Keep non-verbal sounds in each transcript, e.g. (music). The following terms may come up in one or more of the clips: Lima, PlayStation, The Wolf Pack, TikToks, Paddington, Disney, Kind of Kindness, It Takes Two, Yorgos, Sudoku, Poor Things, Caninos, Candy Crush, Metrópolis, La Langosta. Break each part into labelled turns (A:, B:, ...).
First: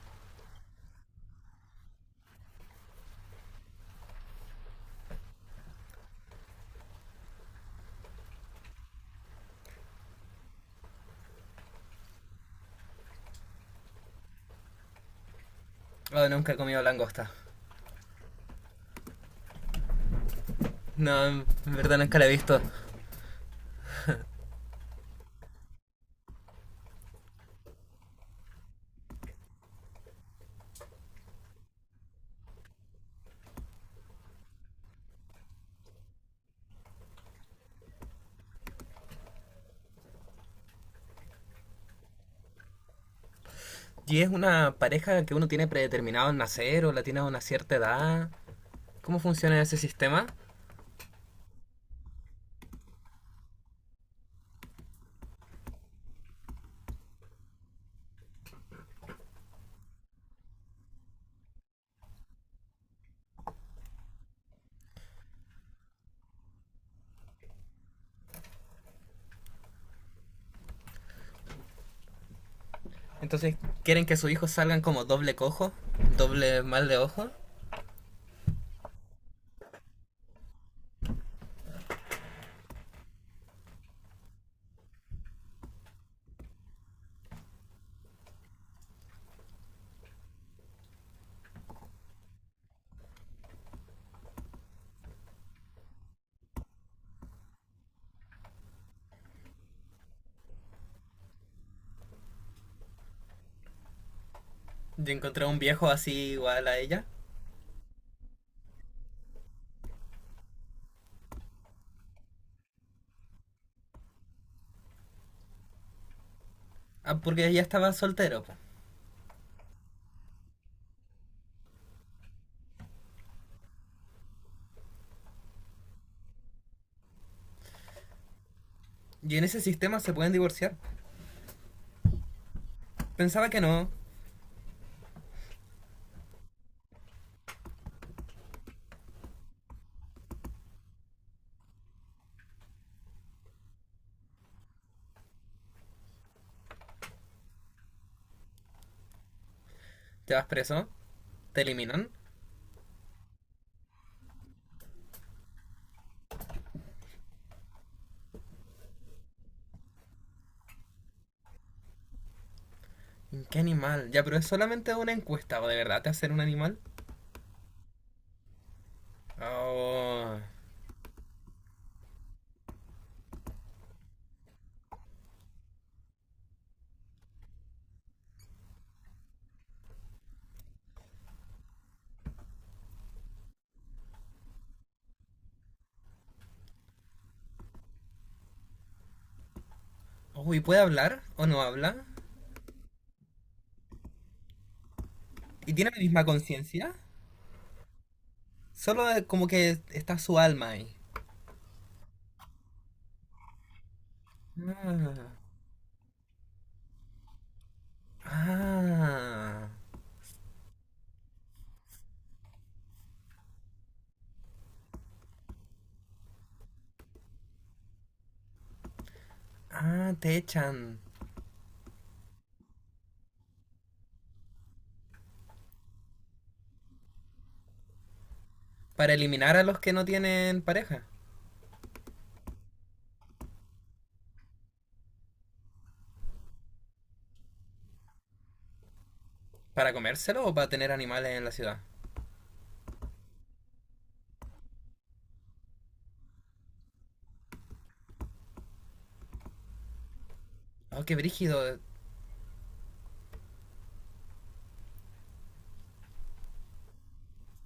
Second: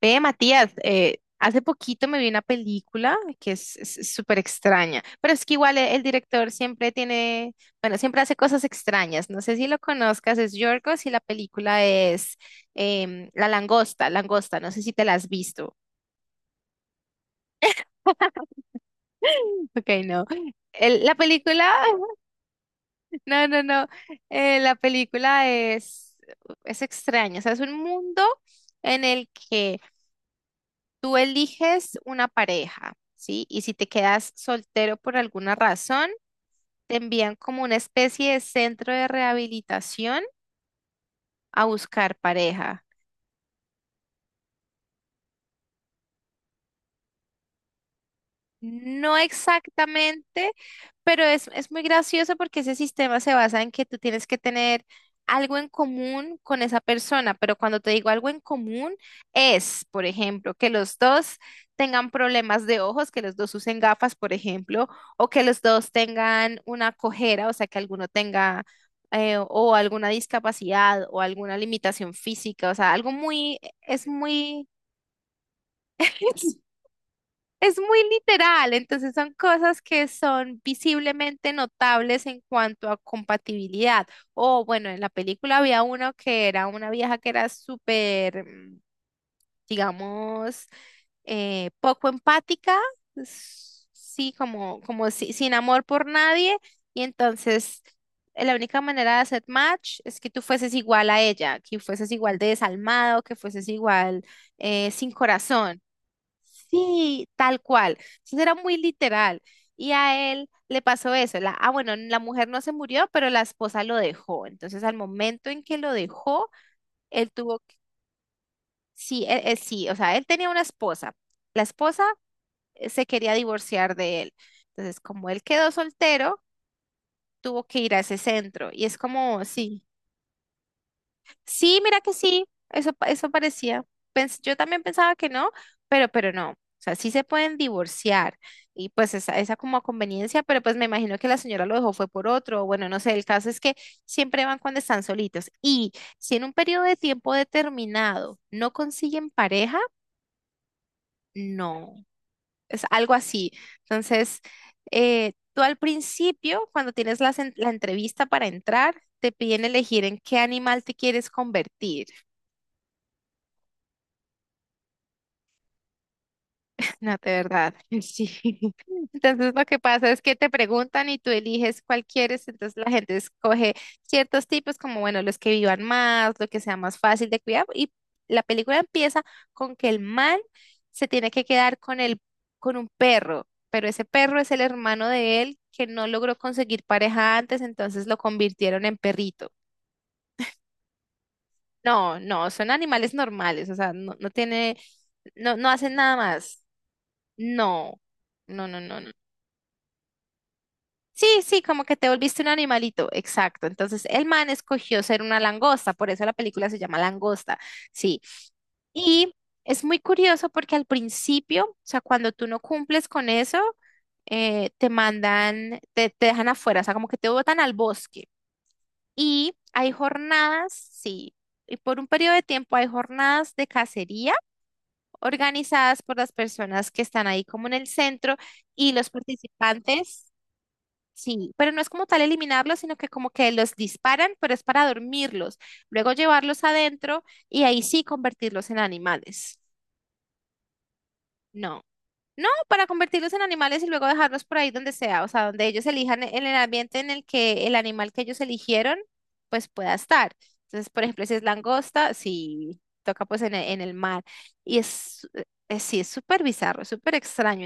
A: Ve, Matías, hace poquito me vi una película que es súper extraña, pero es que igual el, director siempre tiene, bueno, siempre hace cosas extrañas. No sé si lo conozcas, es Yorgos y la película es La Langosta, Langosta, no sé si te la has visto.
B: Oh, nunca he comido langosta.
A: (laughs) Ok, no. La
B: No, en
A: película,
B: verdad nunca la he visto.
A: (laughs) no, no, no, la película es extraña, o sea, es un mundo en el que... Tú eliges una pareja, ¿sí? Y si te quedas soltero por alguna razón, te envían como una especie de centro de rehabilitación a buscar pareja.
B: ¿Y es una pareja que uno tiene predeterminado en nacer o la tiene a una cierta edad?
A: No
B: ¿Cómo funciona ese sistema?
A: exactamente, pero es muy gracioso porque ese sistema se basa en que tú tienes que tener algo en común con esa persona, pero cuando te digo algo en común es, por ejemplo, que los dos tengan problemas de ojos, que los dos usen gafas, por ejemplo, o que los dos tengan una cojera, o sea, que alguno tenga o alguna discapacidad o alguna limitación física, o sea, algo
B: Entonces,
A: muy,
B: ¿quieren
A: es
B: que sus hijos
A: muy...
B: salgan como doble cojo? ¿Doble
A: (laughs)
B: mal de ojo?
A: Es muy literal, entonces son cosas que son visiblemente notables en cuanto a compatibilidad. O bueno, en la película había uno que era una vieja que era súper, digamos, poco empática, sí, como, como sin amor por nadie, y entonces la única manera de hacer match es que tú fueses igual a ella, que fueses igual de desalmado, que fueses igual sin
B: Yo encontré a un
A: corazón.
B: viejo así igual a ella.
A: Sí, tal cual. Entonces era muy literal. Y a él le pasó eso. La, ah, bueno, la mujer no se murió, pero la esposa lo dejó. Entonces, al momento en que lo dejó,
B: Ah,
A: él
B: porque
A: tuvo,
B: ella estaba soltero. Po.
A: sí, sí, o sea, él tenía una esposa. La esposa se quería divorciar de él. Entonces, como él quedó soltero, tuvo que ir a ese centro. Y es
B: Y
A: como,
B: en ese
A: sí.
B: sistema se pueden divorciar.
A: Sí, mira que sí, eso, eso
B: Pensaba que
A: parecía.
B: no.
A: Yo también pensaba que no, pero no. O sea, sí se pueden divorciar y pues esa como a conveniencia, pero pues me imagino que la señora lo dejó fue por otro. Bueno, no sé, el caso es que siempre van cuando están solitos. Y si en un periodo de tiempo determinado no consiguen pareja,
B: Te vas preso. Te
A: no,
B: eliminan.
A: es algo así. Entonces, tú al principio, cuando tienes la entrevista para entrar, te piden elegir en qué animal te quieres convertir.
B: ¿Qué animal? Ya, pero es solamente una encuesta, ¿o de verdad te hacen un animal?
A: No, de verdad, (laughs) sí. Entonces lo que pasa es que
B: Oh.
A: te preguntan y tú eliges cuál quieres, entonces la gente escoge ciertos tipos como, bueno, los que vivan más, lo que sea más fácil de cuidar y la película empieza con que el man se tiene que quedar con el, con un perro, pero ese perro es el hermano de él que no logró conseguir pareja antes, entonces lo convirtieron en perrito.
B: Uy, ¿puede hablar o no habla?
A: No, no, son animales normales, o sea, no, no tiene, no, no
B: ¿Y tiene
A: hacen
B: la
A: nada
B: misma
A: más.
B: conciencia?
A: No. No, no, no, no.
B: Solo como que está su alma ahí.
A: Sí, sí, como que te volviste un animalito, exacto. Entonces el man escogió ser una
B: Ah,
A: langosta, por eso la película se llama Langosta, sí. Y
B: ah,
A: es muy curioso porque al principio, o sea, cuando tú no cumples con eso, te mandan, te dejan afuera, o sea, como que te botan al bosque. Y hay
B: ah, te
A: jornadas,
B: echan.
A: sí, y por un periodo de tiempo hay jornadas de cacería organizadas por las personas que están ahí como en el centro y los
B: Para eliminar a los que no
A: participantes.
B: tienen pareja.
A: Sí, pero no es como tal eliminarlos, sino que como que los disparan, pero es para dormirlos, luego llevarlos adentro y ahí sí convertirlos en animales.
B: ¿Para comérselo o para tener animales en la ciudad?
A: No, no, para convertirlos en animales y luego dejarlos por ahí donde sea, o sea, donde ellos elijan en el ambiente en el que el animal que ellos eligieron, pues pueda estar. Entonces, por
B: Oh, qué
A: ejemplo, si es
B: brígido.
A: langosta, sí, toca pues en el mar. Y es, sí, es súper bizarro, súper extraño.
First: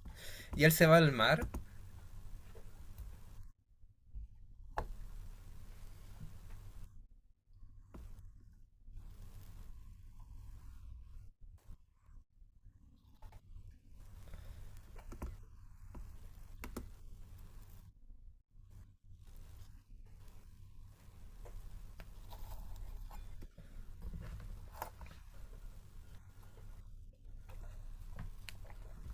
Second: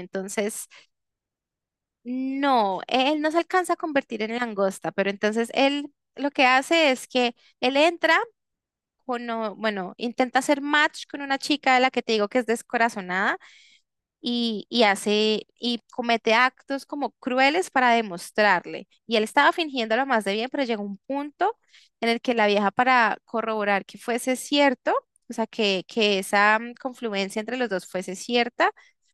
B: Y
A: Entonces...
B: él se va al mar,
A: No, él no se alcanza a convertir en langosta, pero entonces él lo que hace es que él entra, con, bueno, intenta hacer match con una chica de la que te digo que es descorazonada y hace y comete actos como crueles para demostrarle. Y él estaba fingiéndolo más de bien, pero llegó un punto en el que la vieja para corroborar que fuese cierto, o sea, que esa confluencia entre los dos fuese cierta,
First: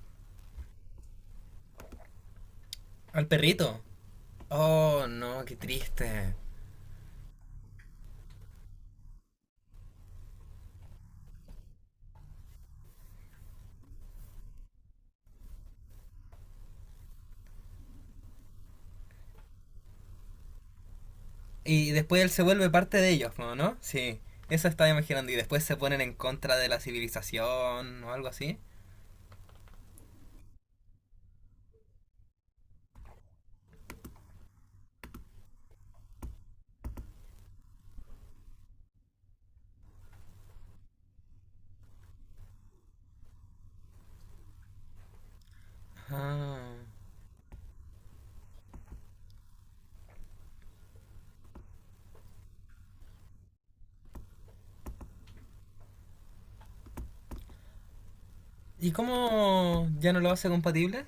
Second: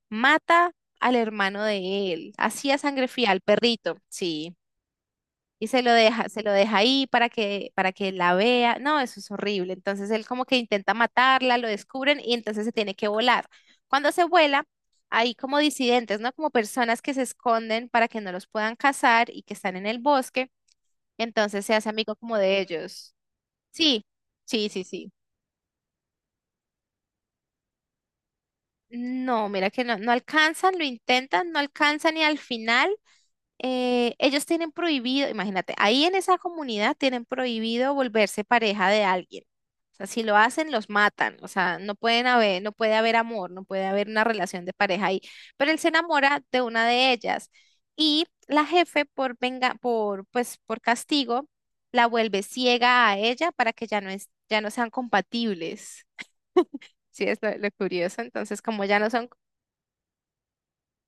A: mata al hermano de él, así a sangre
B: al
A: fría, al
B: perrito.
A: perrito, sí
B: Oh, no, qué
A: y
B: triste.
A: se lo deja ahí para que la vea. No, eso es horrible. Entonces él como que intenta matarla, lo descubren y entonces se tiene que volar. Cuando se vuela, hay como disidentes, ¿no? Como personas que se esconden para que no los puedan cazar y que están en el bosque. Entonces se hace
B: Y
A: amigo
B: después él
A: como
B: se
A: de
B: vuelve parte de
A: ellos.
B: ellos, ¿no? ¿No?
A: Sí,
B: Sí,
A: sí,
B: eso
A: sí,
B: estaba
A: sí.
B: imaginando. Y después se ponen en contra de la civilización o algo así.
A: No, mira que no, no alcanzan, lo intentan, no alcanzan y al final ellos tienen prohibido, imagínate, ahí en esa comunidad tienen prohibido volverse pareja de alguien. O sea, si lo hacen, los matan. O sea, no pueden haber, no puede haber amor, no puede haber una relación de pareja ahí. Pero él se enamora de
B: Ah.
A: una de ellas y la jefe por venga, por pues por castigo, la vuelve ciega a ella para que ya no es, ya no sean compatibles. Sí, es lo curioso. Entonces, como
B: ¿Y
A: ya no son,
B: cómo ya no lo hace compatible?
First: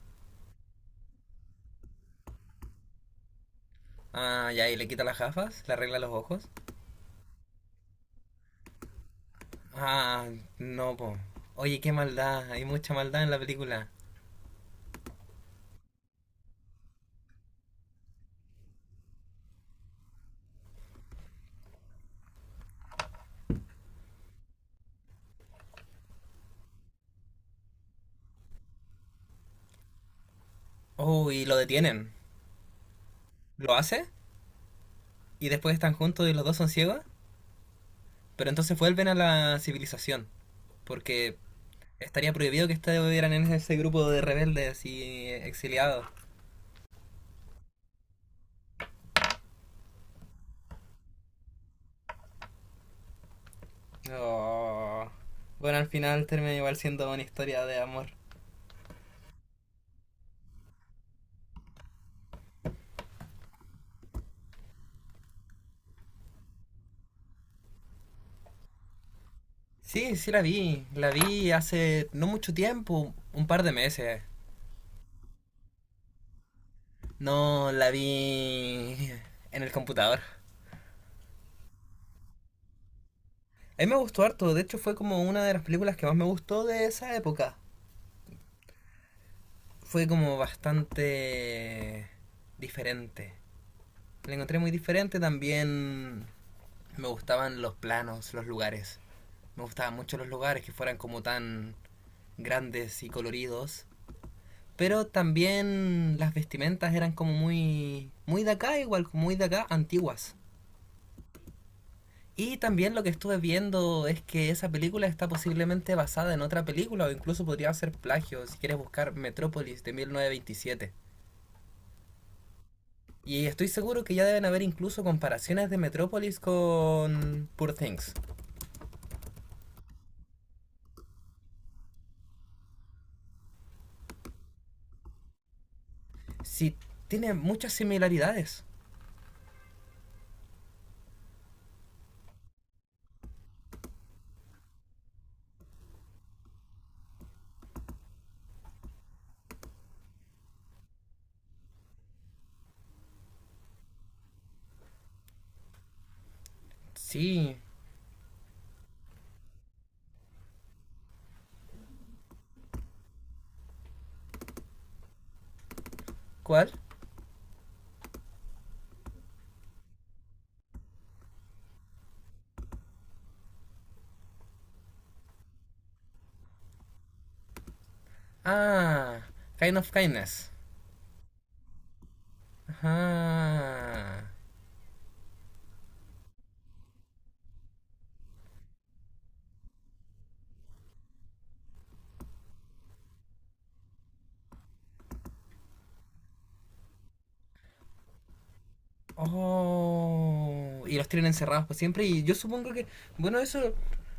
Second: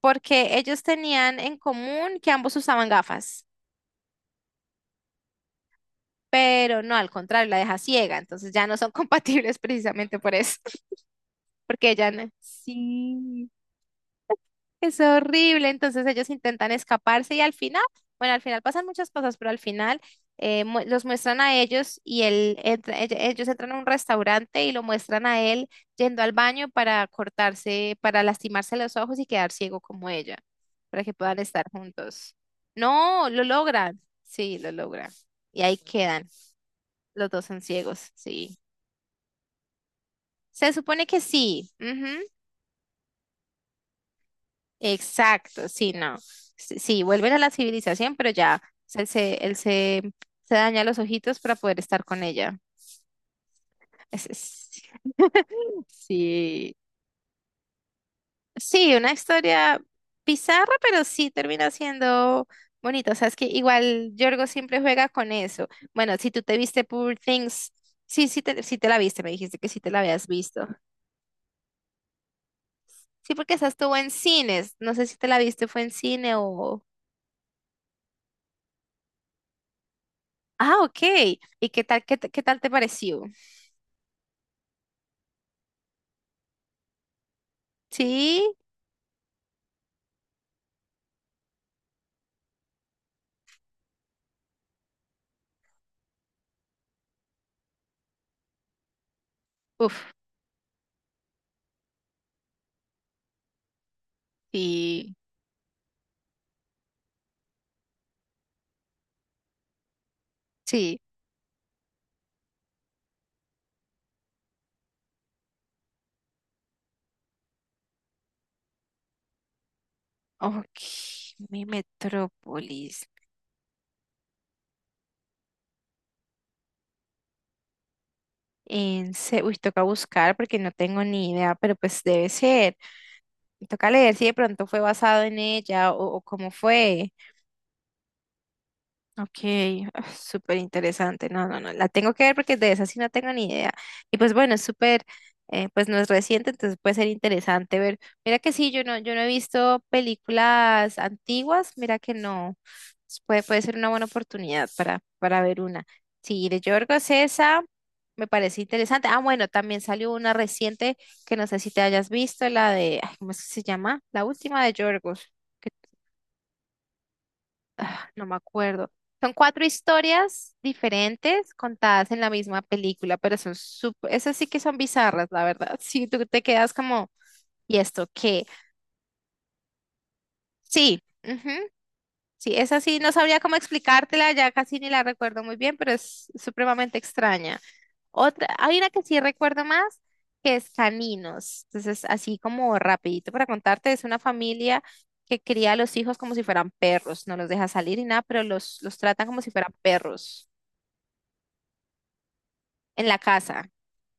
A: porque ellos tenían en común que ambos usaban gafas.
B: Ah, ya, y le quita las gafas, le arregla los ojos.
A: Pero no, al contrario, la deja ciega, entonces ya no son (laughs) compatibles precisamente
B: Ah,
A: por eso,
B: no, po.
A: (laughs)
B: Oye,
A: porque
B: qué
A: ella no.
B: maldad, hay mucha maldad en la
A: Sí,
B: película.
A: es horrible, entonces ellos intentan escaparse y al final, bueno, al final pasan muchas cosas, pero al final los muestran a ellos y él ellos entran a un restaurante y lo muestran a él yendo al baño para cortarse, para lastimarse los ojos y quedar ciego como ella, para que
B: Oh,
A: puedan
B: y lo
A: estar
B: detienen.
A: juntos. No, lo
B: ¿Lo
A: logran,
B: hace?
A: sí, lo logran.
B: Y
A: Y
B: después
A: ahí
B: están
A: quedan,
B: juntos y los dos son ciegos.
A: los dos son ciegos,
B: Pero
A: sí.
B: entonces vuelven a la civilización.
A: Se supone que
B: Porque
A: sí. Ujú,
B: estaría prohibido que estuvieran en ese grupo de rebeldes y
A: exacto, sí,
B: exiliados.
A: no. Sí, sí, vuelven a la civilización, pero ya él se, se daña los ojitos para poder estar con ella. Es- es-
B: Oh. Bueno,
A: (laughs)
B: al final termina
A: sí.
B: igual siendo una historia de amor.
A: Sí, una historia bizarra, pero sí termina siendo bonita. O sea, es que igual Yorgo siempre juega con eso. Bueno, si tú te viste Poor Things, sí, sí te la viste, me dijiste que sí te la
B: Sí,
A: habías
B: sí la
A: visto.
B: vi. La vi hace no mucho tiempo,
A: Sí,
B: un
A: porque
B: par
A: esa
B: de
A: estuvo en
B: meses.
A: cines. No sé si te la viste, fue en cine o...
B: No la vi en el computador.
A: Ah, ok. ¿Y qué tal, qué, qué tal te pareció?
B: A mí me gustó harto, de hecho fue como una de las películas que más me gustó de esa época.
A: Sí,
B: Fue como bastante diferente. La encontré muy diferente, también me gustaban los planos, los lugares. Me gustaban
A: uf,
B: mucho los lugares que fueran como tan grandes y coloridos. Pero
A: sí,
B: también las vestimentas eran como muy de acá, igual, muy de acá, antiguas.
A: sí.
B: Y también lo que estuve viendo es que esa película está posiblemente basada en otra película o incluso podría ser plagio si quieres buscar Metrópolis de
A: Ok,
B: 1927.
A: mi metrópolis.
B: Y estoy seguro que ya deben haber incluso comparaciones de Metrópolis con Poor Things.
A: En se... Uy, toca buscar porque no tengo ni idea, pero pues debe ser. Toca leer si de pronto fue basado en ella o cómo
B: Sí,
A: fue.
B: tiene muchas similaridades.
A: Ok, ah, súper interesante. No, no, no, la tengo que ver porque de esa sí no tengo ni idea. Y pues bueno, es súper, pues no es reciente, entonces puede ser interesante ver. Mira que sí, yo no, yo no he visto películas antiguas, mira que no. Puede, puede ser una buena oportunidad para ver una. Sí, de Yorgos
B: Sí.
A: esa me parece interesante. Ah, bueno, también salió una reciente que no sé si te hayas visto, la de, ay, ¿cómo es que se llama? La última de Yorgos
B: ¿Cuál?
A: no me acuerdo. Son cuatro historias diferentes contadas en la misma película, pero son súper, esas sí que son bizarras, la verdad. (laughs) Sí, tú te quedas como, ¿y esto qué?
B: Ah, Kind of Kindness.
A: Sí, ujú, sí, esa sí, no sabría cómo explicártela,
B: Ajá.
A: ya casi ni la recuerdo muy bien, pero es supremamente extraña. Otra, hay una que sí recuerdo más, que es Caninos. Entonces, así como rapidito para contarte, es una familia que cría a los hijos como si fueran perros, no los deja salir y nada, pero los tratan como si fueran perros.
B: Oh, y los tienen encerrados por siempre. Y yo supongo que,
A: En la
B: bueno,
A: casa.
B: eso,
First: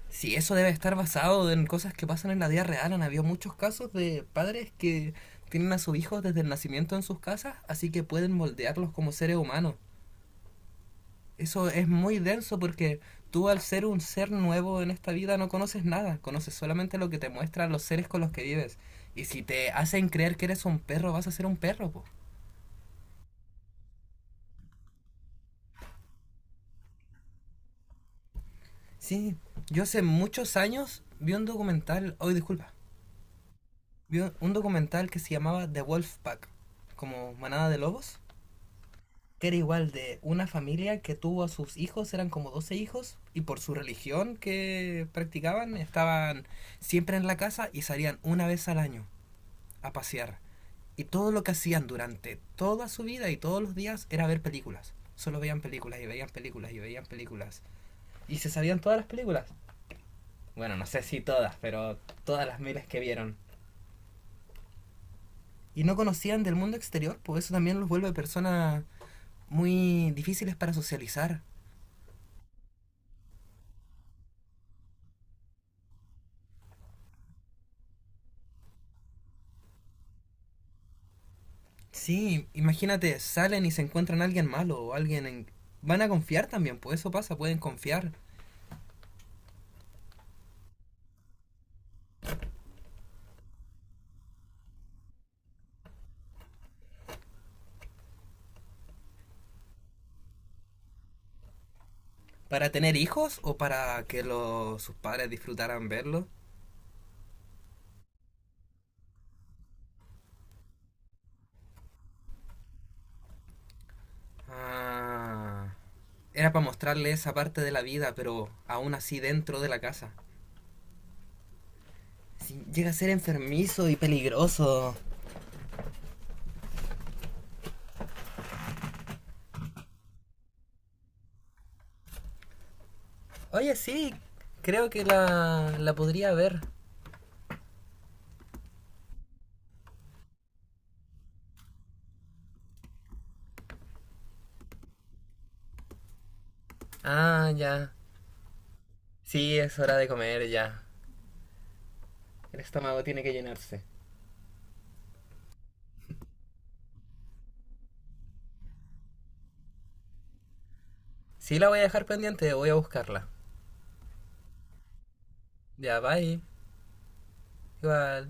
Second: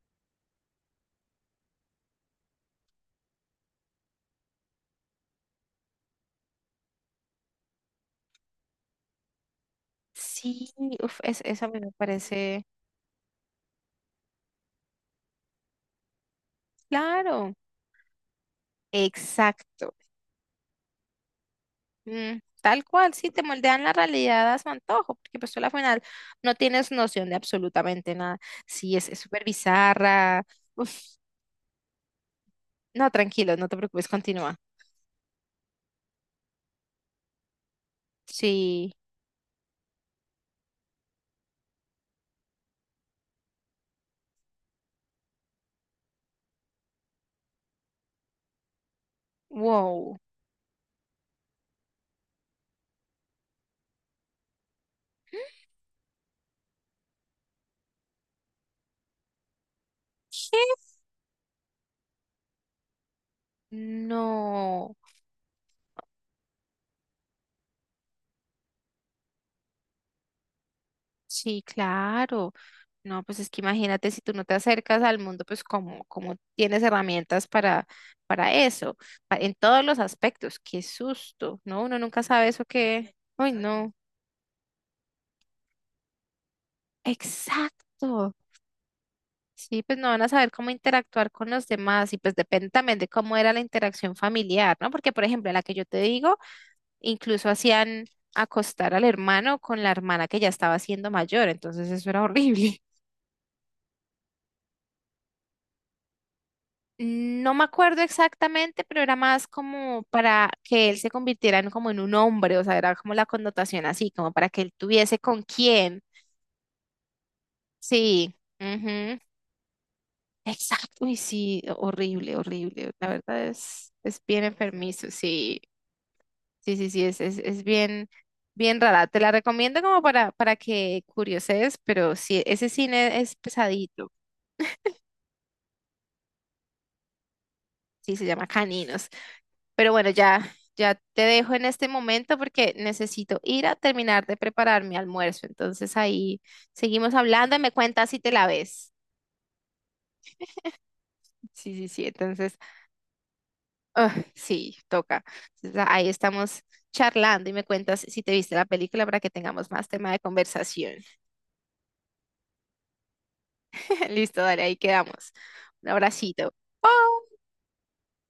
B: si eso debe estar basado en cosas que pasan en la vida real. Han habido muchos casos de padres que tienen a sus hijos desde el nacimiento en sus casas, así que pueden moldearlos como seres humanos.
A: Sí, uf, eso a
B: Eso
A: mí
B: es
A: me
B: muy denso
A: parece
B: porque tú al ser un ser nuevo en esta vida no conoces nada, conoces solamente lo que te
A: claro.
B: muestran los seres con los que vives. Y si te
A: Exacto.
B: hacen creer que eres un perro, vas a ser un perro, po.
A: Mm, tal cual, sí, te moldean la realidad a su antojo, porque pues tú a la final no tienes noción de absolutamente nada. Sí, es
B: Sí,
A: súper
B: yo hace
A: bizarra.
B: muchos
A: Uf,
B: años vi un documental, hoy disculpa,
A: no, tranquilo, no te preocupes,
B: vi un
A: continúa.
B: documental que se llamaba The Wolf Pack, como manada de lobos,
A: Sí,
B: que era igual de una familia que tuvo a sus hijos, eran como 12 hijos, y por su religión que practicaban, estaban siempre en la casa y salían una vez al año a
A: wow.
B: pasear. Y todo lo que hacían durante toda su vida y todos los días era ver películas. Solo veían películas y veían películas y veían películas. Y se sabían todas las películas.
A: ¿Qué?
B: Bueno, no sé si todas, pero todas las miles que vieron.
A: No.
B: Y no conocían del mundo exterior, pues eso también los vuelve personas muy difíciles para socializar.
A: Sí, claro. No, pues es que imagínate si tú no te acercas al mundo, pues como, como tienes herramientas para eso, en todos los aspectos. Qué susto, ¿no? Uno nunca
B: Sí,
A: sabe eso que...
B: imagínate,
A: Uy,
B: salen y se
A: no.
B: encuentran a alguien malo o alguien en... Van a confiar también, pues eso pasa, pueden confiar.
A: Exacto. Sí, pues no van a saber cómo interactuar con los demás y pues depende también de cómo era la interacción familiar, ¿no? Porque, por ejemplo, en la que yo te digo, incluso hacían acostar al hermano con la hermana que ya estaba siendo mayor, entonces eso era
B: ¿Para
A: horrible.
B: tener hijos o para que los, sus padres disfrutaran verlo?
A: Mm, no me acuerdo exactamente, pero era más como para que él se convirtiera en como en un hombre, o sea, era como la connotación así, como para que él tuviese con
B: Ah,
A: quién.
B: era para mostrarle esa parte de la vida,
A: Sí,
B: pero aún
A: ujú,
B: así dentro de la casa.
A: exacto, y sí, horrible,
B: Sí, llega
A: horrible.
B: a
A: La
B: ser
A: verdad
B: enfermizo y
A: es bien
B: peligroso.
A: enfermizo, sí, sí, sí, sí, es bien, bien rara. Te la recomiendo como para que curioses, pero sí, ese cine es
B: Oye,
A: pesadito,
B: sí, creo que la podría ver.
A: sí, se llama Caninos. Pero bueno, ya, ya te dejo en este momento porque necesito ir a terminar de preparar mi almuerzo. Entonces ahí seguimos
B: Ah,
A: hablando y me
B: ya.
A: cuentas si te la ves.
B: Sí, es hora de comer ya.
A: Sí, sí, sí. Entonces,
B: El estómago tiene que llenarse.
A: ah, sí, toca. Entonces, ahí estamos charlando y me cuentas si te viste la película para que tengamos más tema de conversación.
B: Sí, la voy a dejar pendiente, voy a buscarla.
A: (laughs) Listo, dale, ahí quedamos. Un
B: Ya, bye.
A: abracito.
B: Igual.